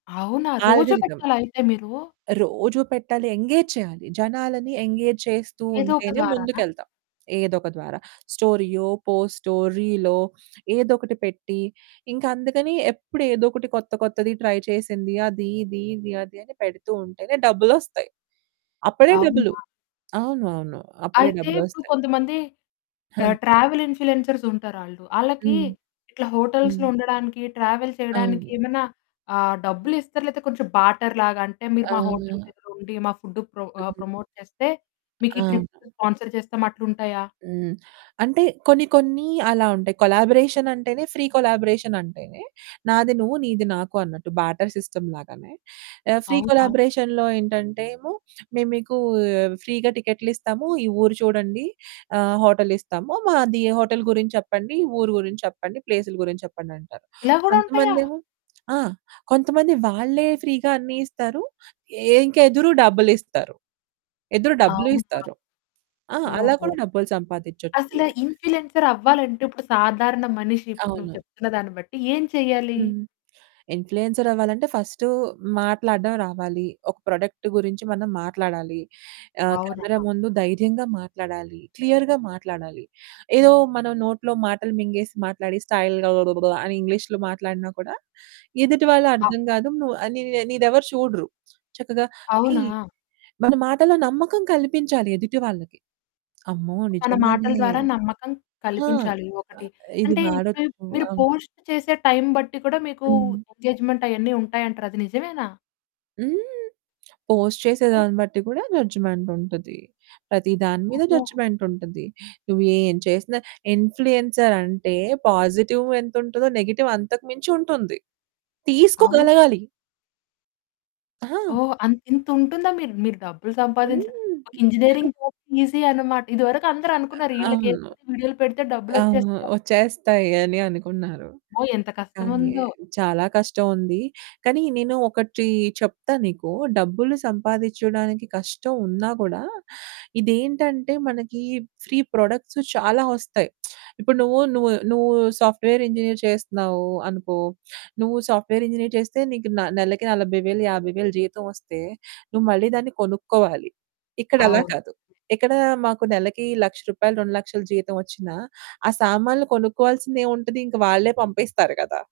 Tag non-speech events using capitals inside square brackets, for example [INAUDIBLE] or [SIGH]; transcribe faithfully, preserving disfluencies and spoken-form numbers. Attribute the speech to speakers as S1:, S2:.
S1: అవునా! రోజు
S2: ఆల్గరితం.
S1: పెట్టాలా అయితే మీరు?
S2: రోజూ పెట్టాలి, ఎంగేజ్ చేయాలి. జనాలని ఎంగేజ్ చేస్తూ
S1: ఏదో ఒక
S2: ఉంటేనే
S1: ద్వారానా?
S2: ముందుకెళ్తాం. ఏదో ఒక ద్వారా. స్టోరీయో, పోస్టో, రీలో ఏదో ఒకటి పెట్టి, ఇంక అందుకని ఎప్పుడు ఏదో ఒకటి కొత్త కొత్తది ట్రై చేసింది, అది, ఇది, ఇది, అది అని పెడుతూ ఉంటేనే డబ్బులొస్తాయి. అప్పుడే డబ్బులు.
S1: అవునా.
S2: అవును, అవును. అప్పుడే
S1: అయితే ఇప్పుడు
S2: డబ్బులొస్తాయి.
S1: కొంతమంది
S2: ఆ!
S1: ఆహ్, ట్రావెల్ ఇన్‌ఫ్లుయెన్సర్స్ ఉంటారాళ్ళు. ఆళ్ళకి
S2: హ్మ్.
S1: ఇట్లా
S2: హ్మ్.
S1: హోటల్స్‌లో ఉండడానికి, ట్రావెల్ చేయడానికి
S2: అవును.
S1: ఏమైనా ఆహ్, డబ్బులిస్తారా? లేకపోతే కొంచెం బార్టర్ లాగా, అంటే "మీరు మా హోటల్
S2: ఆ!
S1: దగ్గర ఉండి మా ఫుడ్‌ను ప్రో ఆహ్,
S2: హ్మ్.
S1: ప్రమోట్ చేస్తే, మీకీ ట్రిప్‌ను
S2: అవును.
S1: స్పాన్సర్ చేస్తాం" అట్లుంటాయా?
S2: హ్మ్. అంటే కొన్ని కొన్ని అలా ఉంటాయి. కొలాబరేషన్ అంటేనే ఫ్రీ కొలాబరేషన్ అంటేనే "నాది నువ్వు, నీది నాకు" అన్నట్టు బార్టర్ సిస్టమ్ లాగానే. ఆహ్, ఫ్రీ
S1: అవునా.
S2: కొలాబరేషన్‌లో ఏంటంటేము, "మేము మీకు ఫ్రీగా టికెట్లు ఇస్తాము, ఈ ఊరు చూడండి, ఆహ్, హోటల్ ఇస్తాము. మా హోటల్ గురించి చెప్పండి, ఊరు గురించి చెప్పండి, ప్లేసుల గురించి చెప్పండి" అంటారు.
S1: ఇలా కూడా ఉంటాయా?
S2: కొంతమందేమో ఆ! కొంతమంది వాళ్ళే ఫ్రీగా అన్నీ ఇస్తారు. ఇంకెదురు డబ్బులిస్తారు. ఎదురు డబ్బులు
S1: అవునా!
S2: ఇస్తారు. ఆ! అలా
S1: ఓహో!
S2: కూడా డబ్బులు సంపాదించొచ్చు.
S1: అసలు ఇన్‌ఫ్లుయెన్సర్
S2: హ్మ్.
S1: అవ్వాలంటే ఇప్పుడు సాధారణ మనిషి, ఇప్పుడు నువ్వు
S2: అవును.
S1: చెప్తున్న దాన్ని బట్టి ఏం చేయ్యాలి?
S2: హ్మ్. ఇన్‌ఫ్లుయెన్సర్ అవ్వాలంటే ఫస్ట్ మాట్లాడడం రావాలి. ఒక ప్రొడక్ట్ గురించి మనం మాట్లాడాలి. ఆహ్,
S1: అవునా!
S2: కెమెరా ముందు ధైర్యంగా మాట్లాడాలి. క్లియర్‌గా మాట్లాడాలి. ఏదో మనం నోట్లో మాటలు మింగేసి మాట్లాడి స్టైల్‌గా అని ఇంగ్లీష్లో మాట్లాడినా కూడా ఎదుటి
S1: అవు
S2: వాళ్ళర్థం కాదు. నువ్వు ఆహ్, నీదెవరు చూడరు. చక్కగా ఈ
S1: అవునా!
S2: మన మాటలో నమ్మకం కల్పించాలి ఎదుటి వాళ్ళకి. "అమ్మో!
S1: మన మాటల
S2: నిజంగానే
S1: ద్వారా నమ్మకం
S2: ఆ!
S1: కల్పించాలి
S2: ఆ!
S1: ఒకటి.
S2: ఇది
S1: అంటే ఇప్పుడు
S2: వాడొచ్చు."
S1: మీరు
S2: అవును.
S1: పోస్ట్ చేసే టైమ్ బట్టి కూడా మీకు
S2: హ్మ్.
S1: ఎంగేజ్‌మెంట్ అయన్నీ ఉంటాయంటారు. అది నిజమేనా?
S2: హ్మ్. పోస్ట్
S1: హ్మ్.
S2: చేసేదాన్ని బట్టి కూడా జడ్జ్‌మెంట్ ఉంటది. ప్రతి దాని మీద
S1: ఓహో!
S2: జడ్జ్‌మెంట్ ఉంటది. నువ్వు ఏం చేసినా ఇన్‌ఫ్లుయెన్సర్ అంటే పాజిటివ్ ఎంత ఉంటదో, నెగెటివ్ అంతకు మించి ఉంటుంది.
S1: అవును.
S2: తీసుకోగలగాలి. ఆ!
S1: ఓహ్! అంత ఇంత ఉంటుందా? మీరు మీరు డబ్బులు సంపాదించడానికి
S2: హ్మ్.
S1: ఇంజినీరింగ్ జాబ్ ఈజీ అనమాట. ఇదివరకు అందరనుకున్నారు. ఈళ్ళకేంటి,
S2: అవును.
S1: వీడియోలు పెడితే
S2: ఆ!
S1: డబ్బులొచ్చేస్తాయి.
S2: వచ్చేస్తాయి అని అనుకున్నారు.
S1: ఓహ్! ఎంత కష్టం
S2: కానీ
S1: ఉందో.
S2: చాలా కష్టం ఉంది. కానీ నేను ఒకటి చెప్తా నీకు. డబ్బులు సంపాదించడానికి కష్టం ఉన్నా కూడా ఇదేంటంటే మనకి ఫ్రీ ప్రొడక్ట్స్ చాలా వస్తాయి. [SMACKS LIPS] ఇప్పుడు నువ్వు, నువ్వు, నువ్వు సాఫ్ట్‌వేర్ ఇంజినీర్ చేస్తున్నావు అనుకో. నువ్వు సాఫ్ట్‌వేర్ ఇంజినీర్ చేస్తే నీకు న నెలకి నలభై వేలు యాభై వేలు జీతం వస్తే నువ్వు మళ్ళీ దాన్ని కొనుక్కోవాలి. ఇక్కడలా
S1: అవును.
S2: కాదు. ఎక్కడ మాకు నెలకి లక్ష రూపాయలు రెండు లక్షలు జీతం వచ్చినా ఆ సామాన్లు కొనుక్కోవాల్సిందేముంటది? ఇంక వాళ్ళే పంపిస్తారు కదా!